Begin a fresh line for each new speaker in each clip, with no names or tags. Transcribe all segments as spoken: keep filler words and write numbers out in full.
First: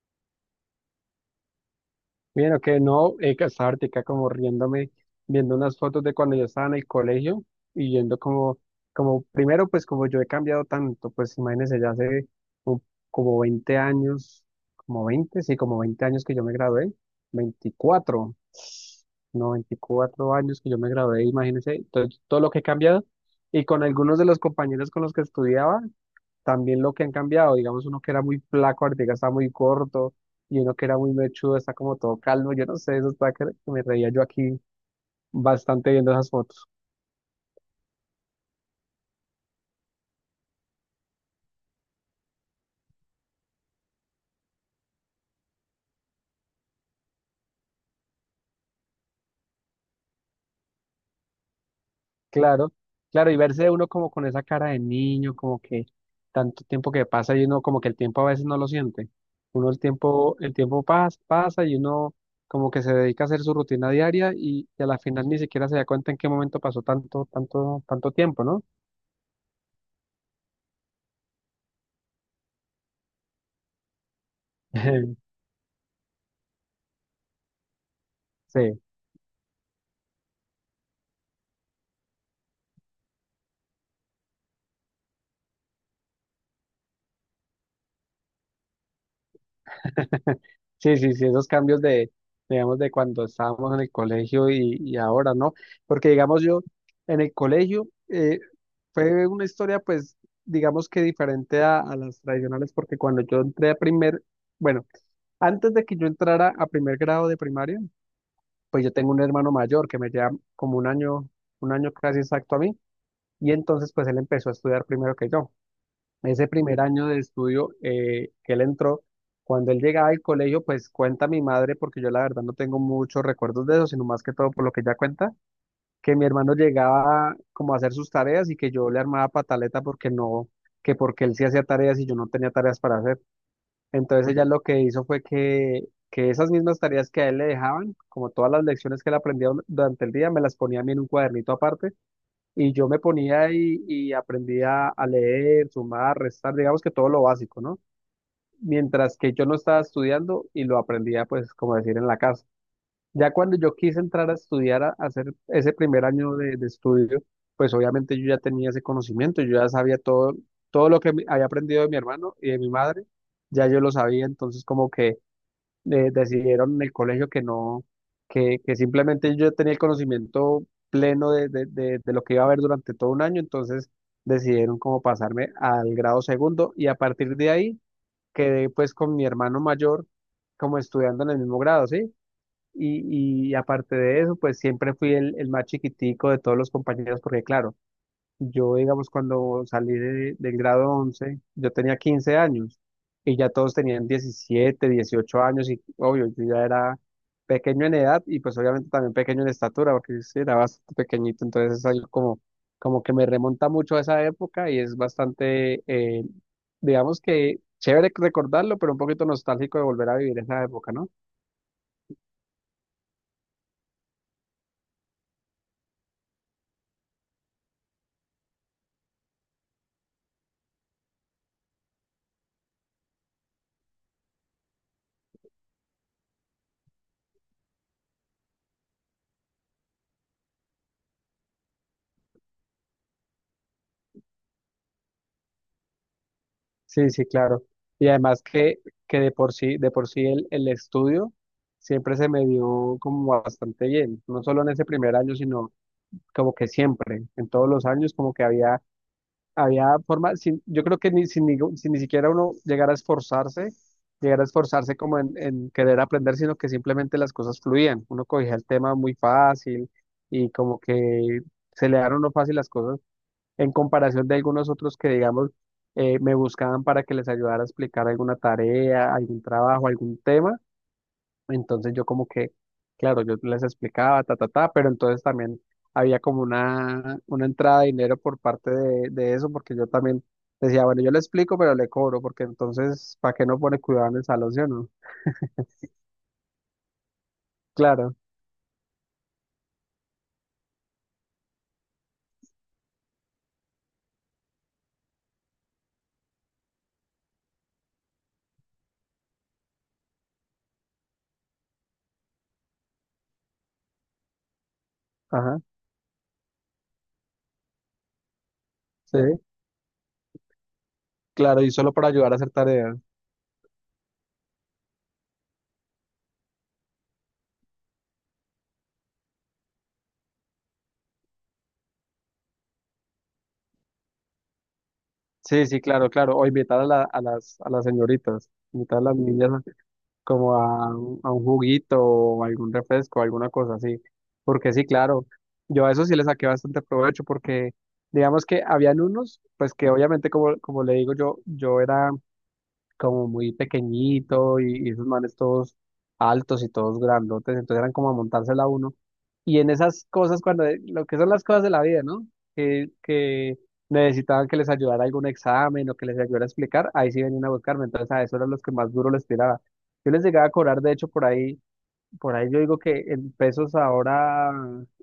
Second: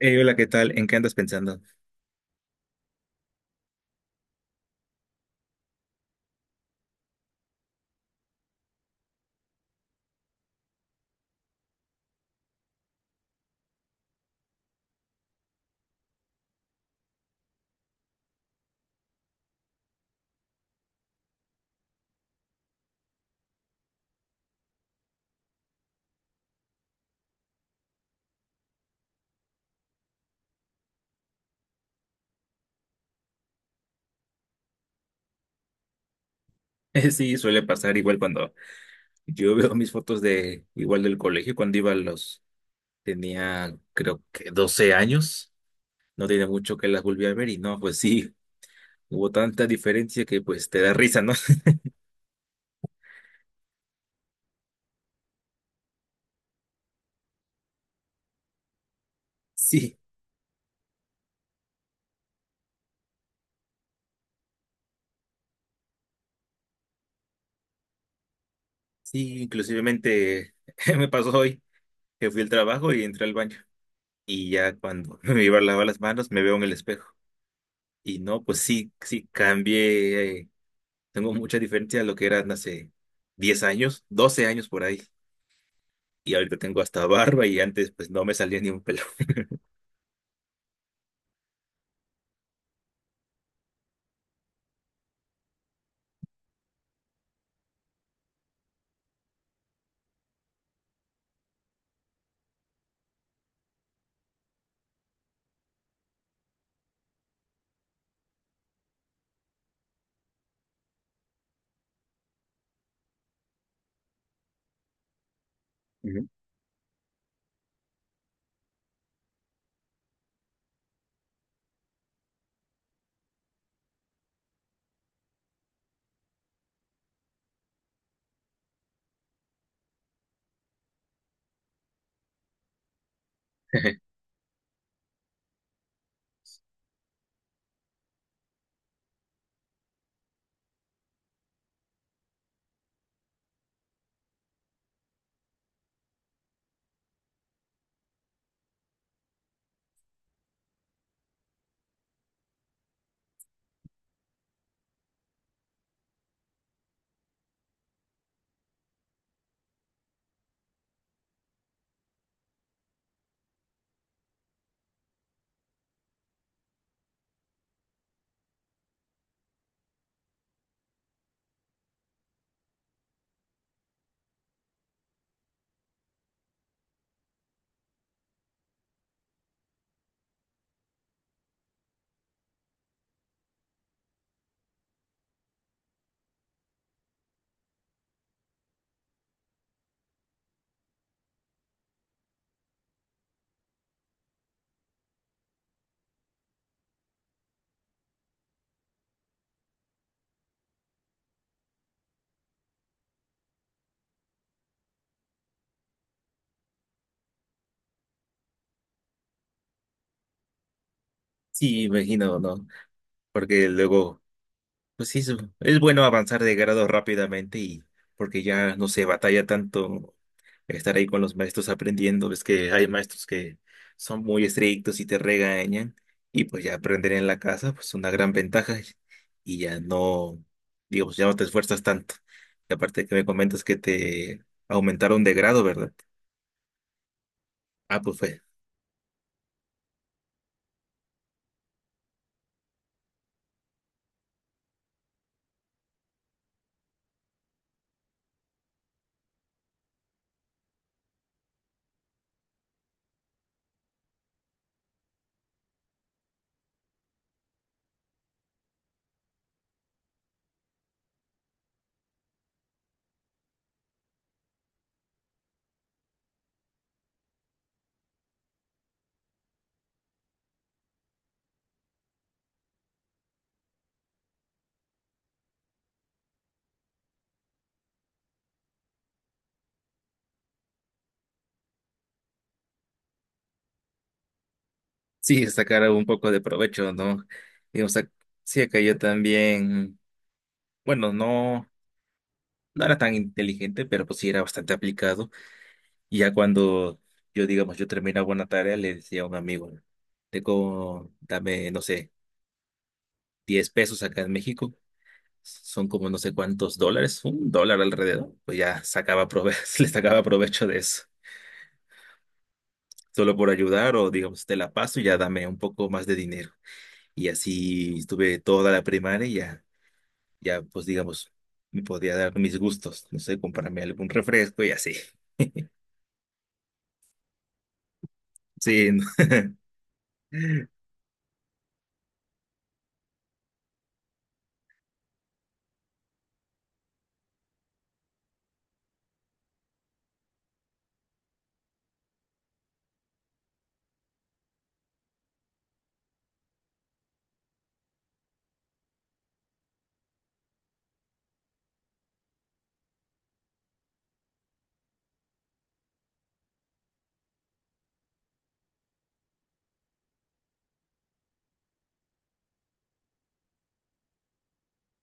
Hey, hola, ¿qué tal? ¿En qué andas pensando?
Mira, que no, eh, que estaba ahorita como riéndome, viendo unas fotos de cuando yo estaba en el colegio y yendo como, como primero, pues como yo he cambiado tanto, pues imagínense, ya hace un- como veinte años, como veinte sí, como veinte años que yo me gradué, veinticuatro no, veinticuatro años que yo me gradué, imagínense, todo, todo lo que he cambiado y con algunos de los compañeros con los que estudiaba, también lo que han cambiado, digamos, uno que era muy flaco, ahorita está muy corto, y uno que era muy mechudo, está como todo calmo, yo no sé, eso está que que me reía yo aquí bastante viendo esas fotos.
sí, suele pasar igual cuando yo veo mis fotos de igual del colegio, cuando iba a los, tenía creo que doce años. No tiene mucho que las volví a ver y no, pues sí, hubo tanta diferencia que pues te da risa, ¿no?
Claro, claro, y verse uno como con esa cara de niño, como que tanto tiempo que pasa y uno como que el tiempo a veces no lo siente. Uno el
Sí,
tiempo, el tiempo pasa, pasa y uno como que se dedica a hacer su rutina diaria y, y a la final ni siquiera se da cuenta en qué momento pasó tanto, tanto, tanto tiempo, ¿no?
sí, inclusivemente me pasó hoy que fui al trabajo y entré al baño y ya cuando me iba a lavar las manos me veo en el espejo y no, pues
Sí.
sí, sí, cambié, eh, tengo mucha diferencia a lo que era hace diez años, doce años por ahí. y ahorita tengo hasta barba y antes pues no me salía ni un pelo.
Sí, sí, sí, esos cambios de, digamos, de cuando estábamos en el colegio y, y ahora, ¿no? Porque, digamos, yo en el colegio eh, fue una historia, pues, digamos que diferente a, a las tradicionales, porque cuando yo entré a primer, bueno, antes de que yo entrara a primer grado de primaria, pues yo tengo un hermano mayor que me lleva como un año, un año casi exacto a mí, y entonces, pues, él empezó a estudiar primero que yo
Ujú.
ese primer año de estudio eh, que él entró, cuando él llegaba al colegio, pues cuenta mi madre, porque yo la verdad no tengo muchos recuerdos de eso, sino más que todo por lo que ella cuenta, que mi hermano llegaba como a hacer sus tareas y que yo le armaba pataleta porque no, que porque él sí hacía tareas y yo no tenía tareas para hacer. Entonces ella lo que hizo fue que, que esas mismas tareas que a él le dejaban, como todas las lecciones que él aprendía durante el día, me las ponía a mí en un cuadernito aparte y yo me ponía y, y aprendía a leer, sumar, restar, digamos que todo lo básico, ¿no? Mientras que yo no estaba estudiando y lo aprendía, pues, como decir, en la casa. Ya cuando yo quise entrar a estudiar, a a hacer ese primer año de, de estudio, pues obviamente yo ya tenía ese conocimiento, yo ya sabía todo, todo lo que mi- había aprendido de mi hermano y de mi madre, ya yo lo sabía, entonces como que eh, decidieron en el colegio que no, que, que simplemente yo tenía el conocimiento pleno de, de, de- de lo que iba a haber durante todo un año, entonces decidieron como pasarme al grado segundo y a partir de ahí quedé pues con mi hermano mayor como estudiando en el mismo grado, ¿sí? Y, y aparte de eso, pues siempre fui el, el más chiquitico de todos los compañeros, porque claro, yo, digamos, cuando salí de- del grado once yo tenía quince años y ya todos tenían diecisiete dieciocho años y obvio, yo ya era pequeño en edad y pues obviamente también pequeño en estatura porque sí, era bastante pequeñito, entonces es algo como, como que me remonta mucho a esa época y es bastante, eh, digamos que chévere recordarlo, pero un poquito nostálgico de volver a vivir esa época, ¿no?
Sí, imagino, ¿no? Porque luego, pues sí, es es bueno avanzar de grado rápidamente y porque ya no se batalla tanto estar ahí con los maestros aprendiendo. Ves que hay maestros que son muy estrictos y te regañan, y pues ya aprender en la casa pues una gran ventaja, y ya no, digamos, ya no te esfuerzas tanto. Y aparte que me comentas que te aumentaron de grado, ¿verdad?
Sí, sí, claro.
Ah,
Y
pues fue.
además que, que de por sí, de por sí el, el estudio siempre se me dio como bastante bien, no solo en ese primer año, sino como que siempre, en todos los años, como que había, había forma, sin, yo creo que ni, sin, ni, sin ni siquiera uno llegara a esforzarse, llegara a esforzarse, como en, en querer aprender, sino que simplemente las cosas fluían, uno cogía el tema muy fácil y como que se le daban uno fácil las cosas en comparación de algunos otros que, digamos, eh, me buscaban para que les ayudara a explicar alguna tarea, algún trabajo, algún tema. Entonces yo como que, claro, yo les explicaba, ta, ta, ta, pero entonces también había como una, una entrada de dinero por parte de, de eso, porque yo también decía, bueno, yo le explico, pero le cobro, porque entonces, ¿para qué no pone cuidado en el salón, sí o no?
Sí, sacar un poco de provecho, ¿no? Y, o sea,
Claro,
sí, acá yo también, bueno, no, no era tan inteligente, pero pues sí era bastante aplicado. Y ya cuando yo, digamos, yo terminaba una tarea, le decía a un amigo, te como, dame, no sé, diez pesos acá en México,
ajá,
son como no sé cuántos dólares, un dólar alrededor, pues ya
sí,
sacaba prove le sacaba provecho de eso,
claro, y solo para ayudar a hacer tareas.
solo por ayudar o digamos, te la paso y ya dame un poco más de dinero. Y así estuve toda la primaria, ya pues digamos, me podía dar mis gustos, no sé, comprarme algún refresco y así.
Sí, sí, claro, claro. O invitar a la- a las, a las señoritas,
Sí,
invitar a
no.
las niñas como a, un a un juguito o algún refresco, alguna cosa así. Porque sí, claro, yo a eso sí le saqué bastante provecho porque digamos que habían unos, pues que obviamente como, como le digo yo, yo era como muy pequeñito y, y esos manes todos altos y todos grandotes, entonces eran como a montársela a uno. Y en esas cosas, cuando eh, lo que son las cosas de la vida, ¿no? Que, que necesitaban que les ayudara algún examen o que les ayudara a explicar, ahí sí venían a buscarme, entonces a eso eran los que más duro les tiraba. Yo les llegaba a cobrar, de hecho, por ahí. Por ahí yo digo que en pesos ahora,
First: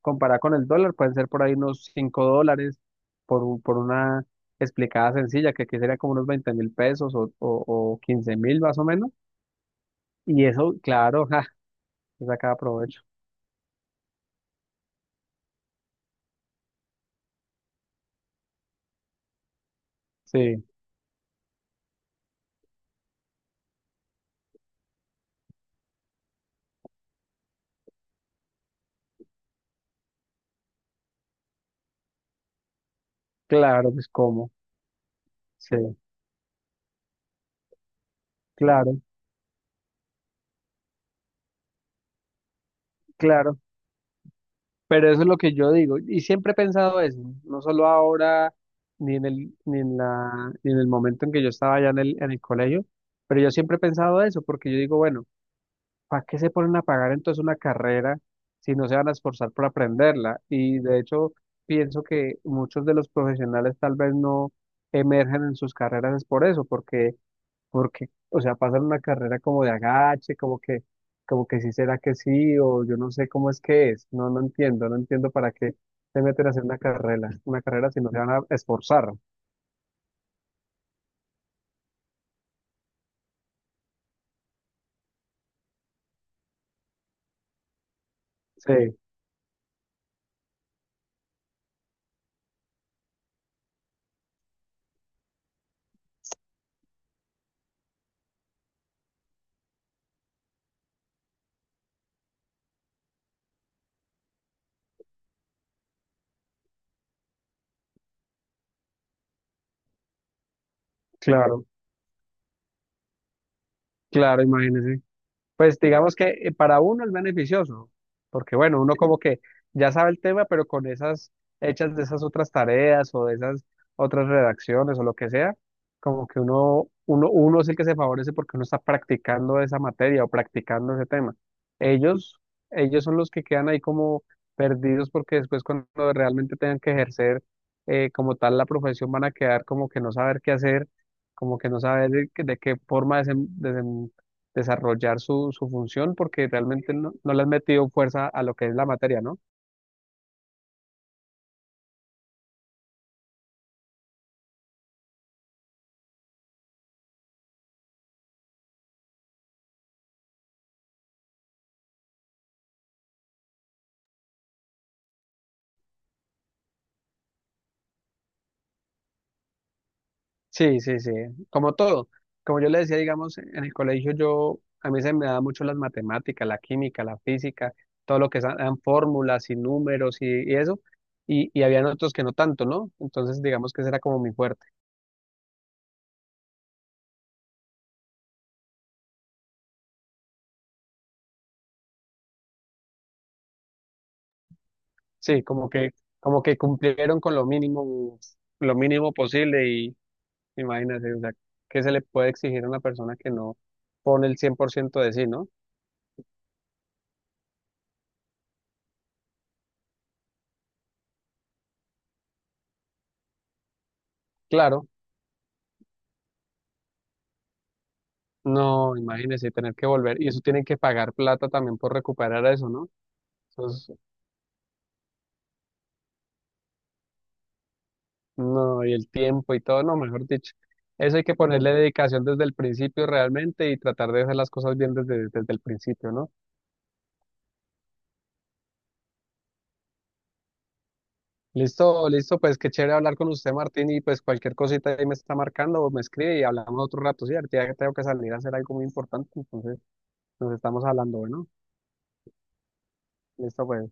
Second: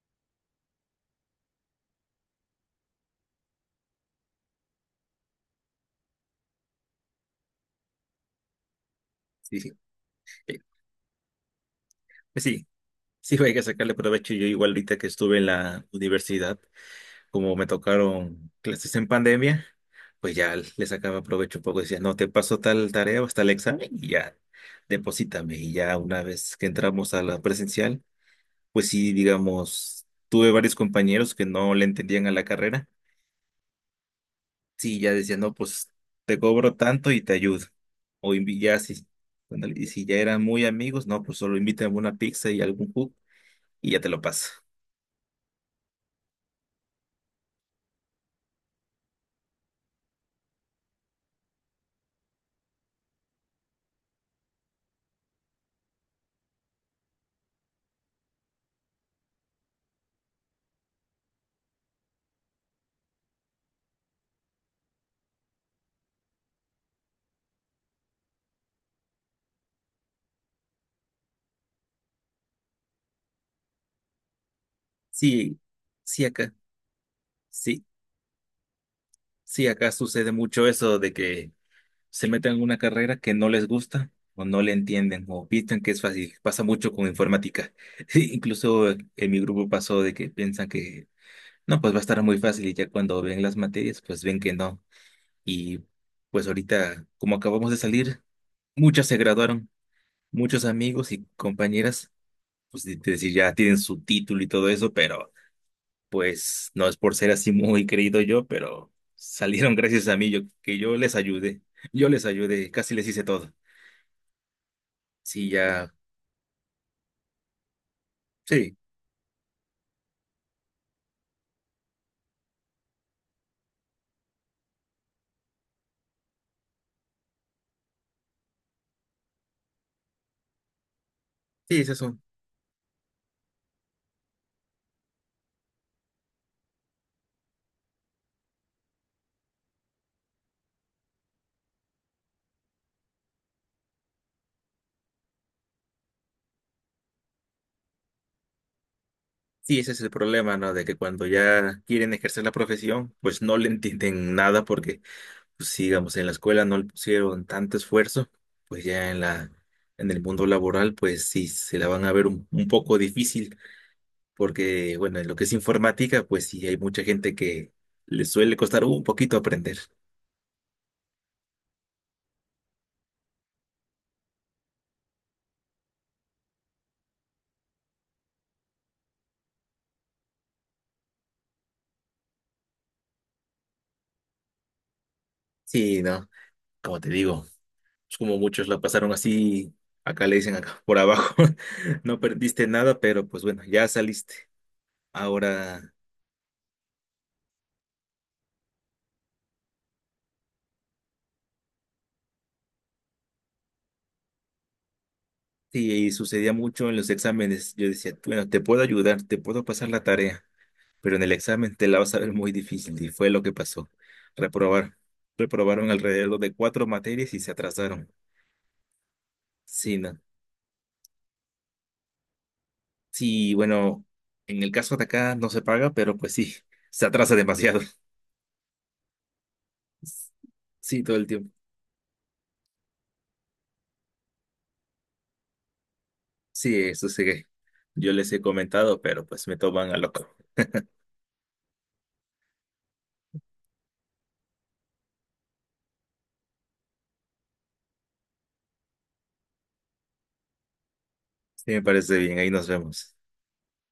comparado con el dólar, pueden ser por ahí unos cinco dólares por, un- por una explicada sencilla, que aquí sería como unos veinte mil pesos o, o, quince mil más o menos.
Sí, sí.
Y
Eh,
eso, claro, ja, se
pues
saca
sí,
provecho.
sí, hay que sacarle provecho. Yo igual ahorita que estuve en la universidad, como me tocaron clases en pandemia, pues ya
Sí,
le sacaba provecho un poco. Decía, no, te paso tal tarea o tal examen y ya, deposítame. Y ya una vez que entramos a la presencial, pues sí, digamos, tuve varios compañeros que no le entendían a la carrera.
claro, pues cómo.
Sí, ya decía, no, pues
Sí,
te cobro tanto y te ayudo. O invi- ya
claro,
si, cuando- y si ya eran muy amigos, no, pues solo invítame una pizza y algún jugo
claro.
y ya te lo paso.
Pero eso es lo que yo digo. Y siempre he pensado eso, no solo ahora, ni en el, ni en la, ni en el momento en que yo estaba allá en el, en el colegio, pero yo siempre he pensado eso, porque yo digo, bueno. ¿Para qué se ponen a pagar entonces una carrera si no se van a esforzar por aprenderla? Y de hecho, pienso que muchos de los profesionales tal vez no emergen en sus carreras es por eso, porque, porque, o sea, pasan una carrera como de agache, como que, como que sí será que sí, o yo no sé cómo es que es. No, no entiendo, no entiendo para
Sí,
qué se
sí
meten a
acá,
hacer una carrera, una
sí,
carrera si no se van a esforzar.
sí acá sucede mucho eso de que se meten en una carrera que no les gusta o no le entienden o piensan que es fácil. Pasa mucho con informática. Incluso
Sí,
en mi grupo pasó de que piensan que no, pues va a estar muy fácil, y ya cuando ven las materias, pues ven que no. Y pues ahorita, como acabamos de salir. Muchas se graduaron, muchos amigos y compañeras, pues de- de decir, ya tienen su título y todo eso, pero pues no es por ser así muy creído yo, pero salieron gracias a mí, yo, que yo les ayudé,
claro,
yo les ayudé, casi les hice todo.
claro, imagínense.
Sí,
Pues
ya,
digamos que eh, para uno es beneficioso, porque
sí,
bueno, uno como que ya sabe el tema, pero con esas hechas de esas otras tareas o de esas otras redacciones o lo que sea, como que uno, uno, uno es el que se favorece porque uno está practicando esa materia o practicando ese tema.
sí, ese es un-
Ellos, ellos son los que quedan ahí como perdidos porque después cuando realmente tengan que ejercer eh, como tal la profesión van a quedar como que no saber qué hacer, como que no saber de, de qué forma desen- desenvolverse desarrollar su, su función porque realmente no, no le has metido fuerza a lo que es la materia, ¿no?
sí, ese es el problema, ¿no? De que cuando ya quieren ejercer la profesión, pues no le entienden nada porque, pues, si, digamos, en la escuela no le pusieron tanto esfuerzo, pues ya en la, en el mundo laboral, pues sí, se la van a ver un un poco difícil. porque, bueno, en lo que es informática, pues sí, hay mucha gente que le suele costar un poquito aprender.
Sí, sí, sí, como todo. Como yo le decía, digamos, en el colegio yo, a mí se me da mucho las matemáticas, la química, la física, todo lo que sean fórmulas y números y, y eso, y, y habían otros que no tanto, ¿no? Entonces, digamos que ese era como mi fuerte.
Sí, ¿no? Como te digo, es como muchos la pasaron así, acá le dicen acá por abajo, no perdiste nada, pero pues bueno, ya saliste.
Sí, como que,
Ahora,
como que cumplieron con lo mínimo, lo mínimo posible y imagínate, o sea, ¿qué se le puede exigir a una persona que no pone el cien por ciento de sí? ¿No?
sí, y sucedía mucho en los exámenes. Yo decía, bueno, te puedo ayudar, te puedo pasar la tarea, pero en el examen te la vas a ver muy difícil, y fue lo que pasó.
Claro,
Reprobar. Reprobaron alrededor de cuatro materias y se atrasaron.
no, imagínese tener que
Sí, ¿no?
volver. Y eso tienen que pagar plata también por recuperar eso, ¿no?
Sí,
Entonces,
bueno, en el caso de acá no se paga, pero pues sí, se atrasa demasiado.
no, y el tiempo y todo, no, mejor dicho.
Sí, todo
Eso hay
el
que
tiempo.
ponerle dedicación desde el principio realmente y tratar de hacer las cosas bien desde, desde el principio, ¿no?
Sí, eso sí que yo les he comentado, pero pues me toman a loco.
Listo, listo, pues qué chévere hablar con usted, Martín, y pues cualquier cosita ahí me está marcando o me escribe y hablamos otro rato, ¿sí? Ahorita ya tengo que salir a hacer algo muy importante, entonces nos estamos hablando, bueno,
Sí, me parece bien, ahí nos vemos.
listo, pues.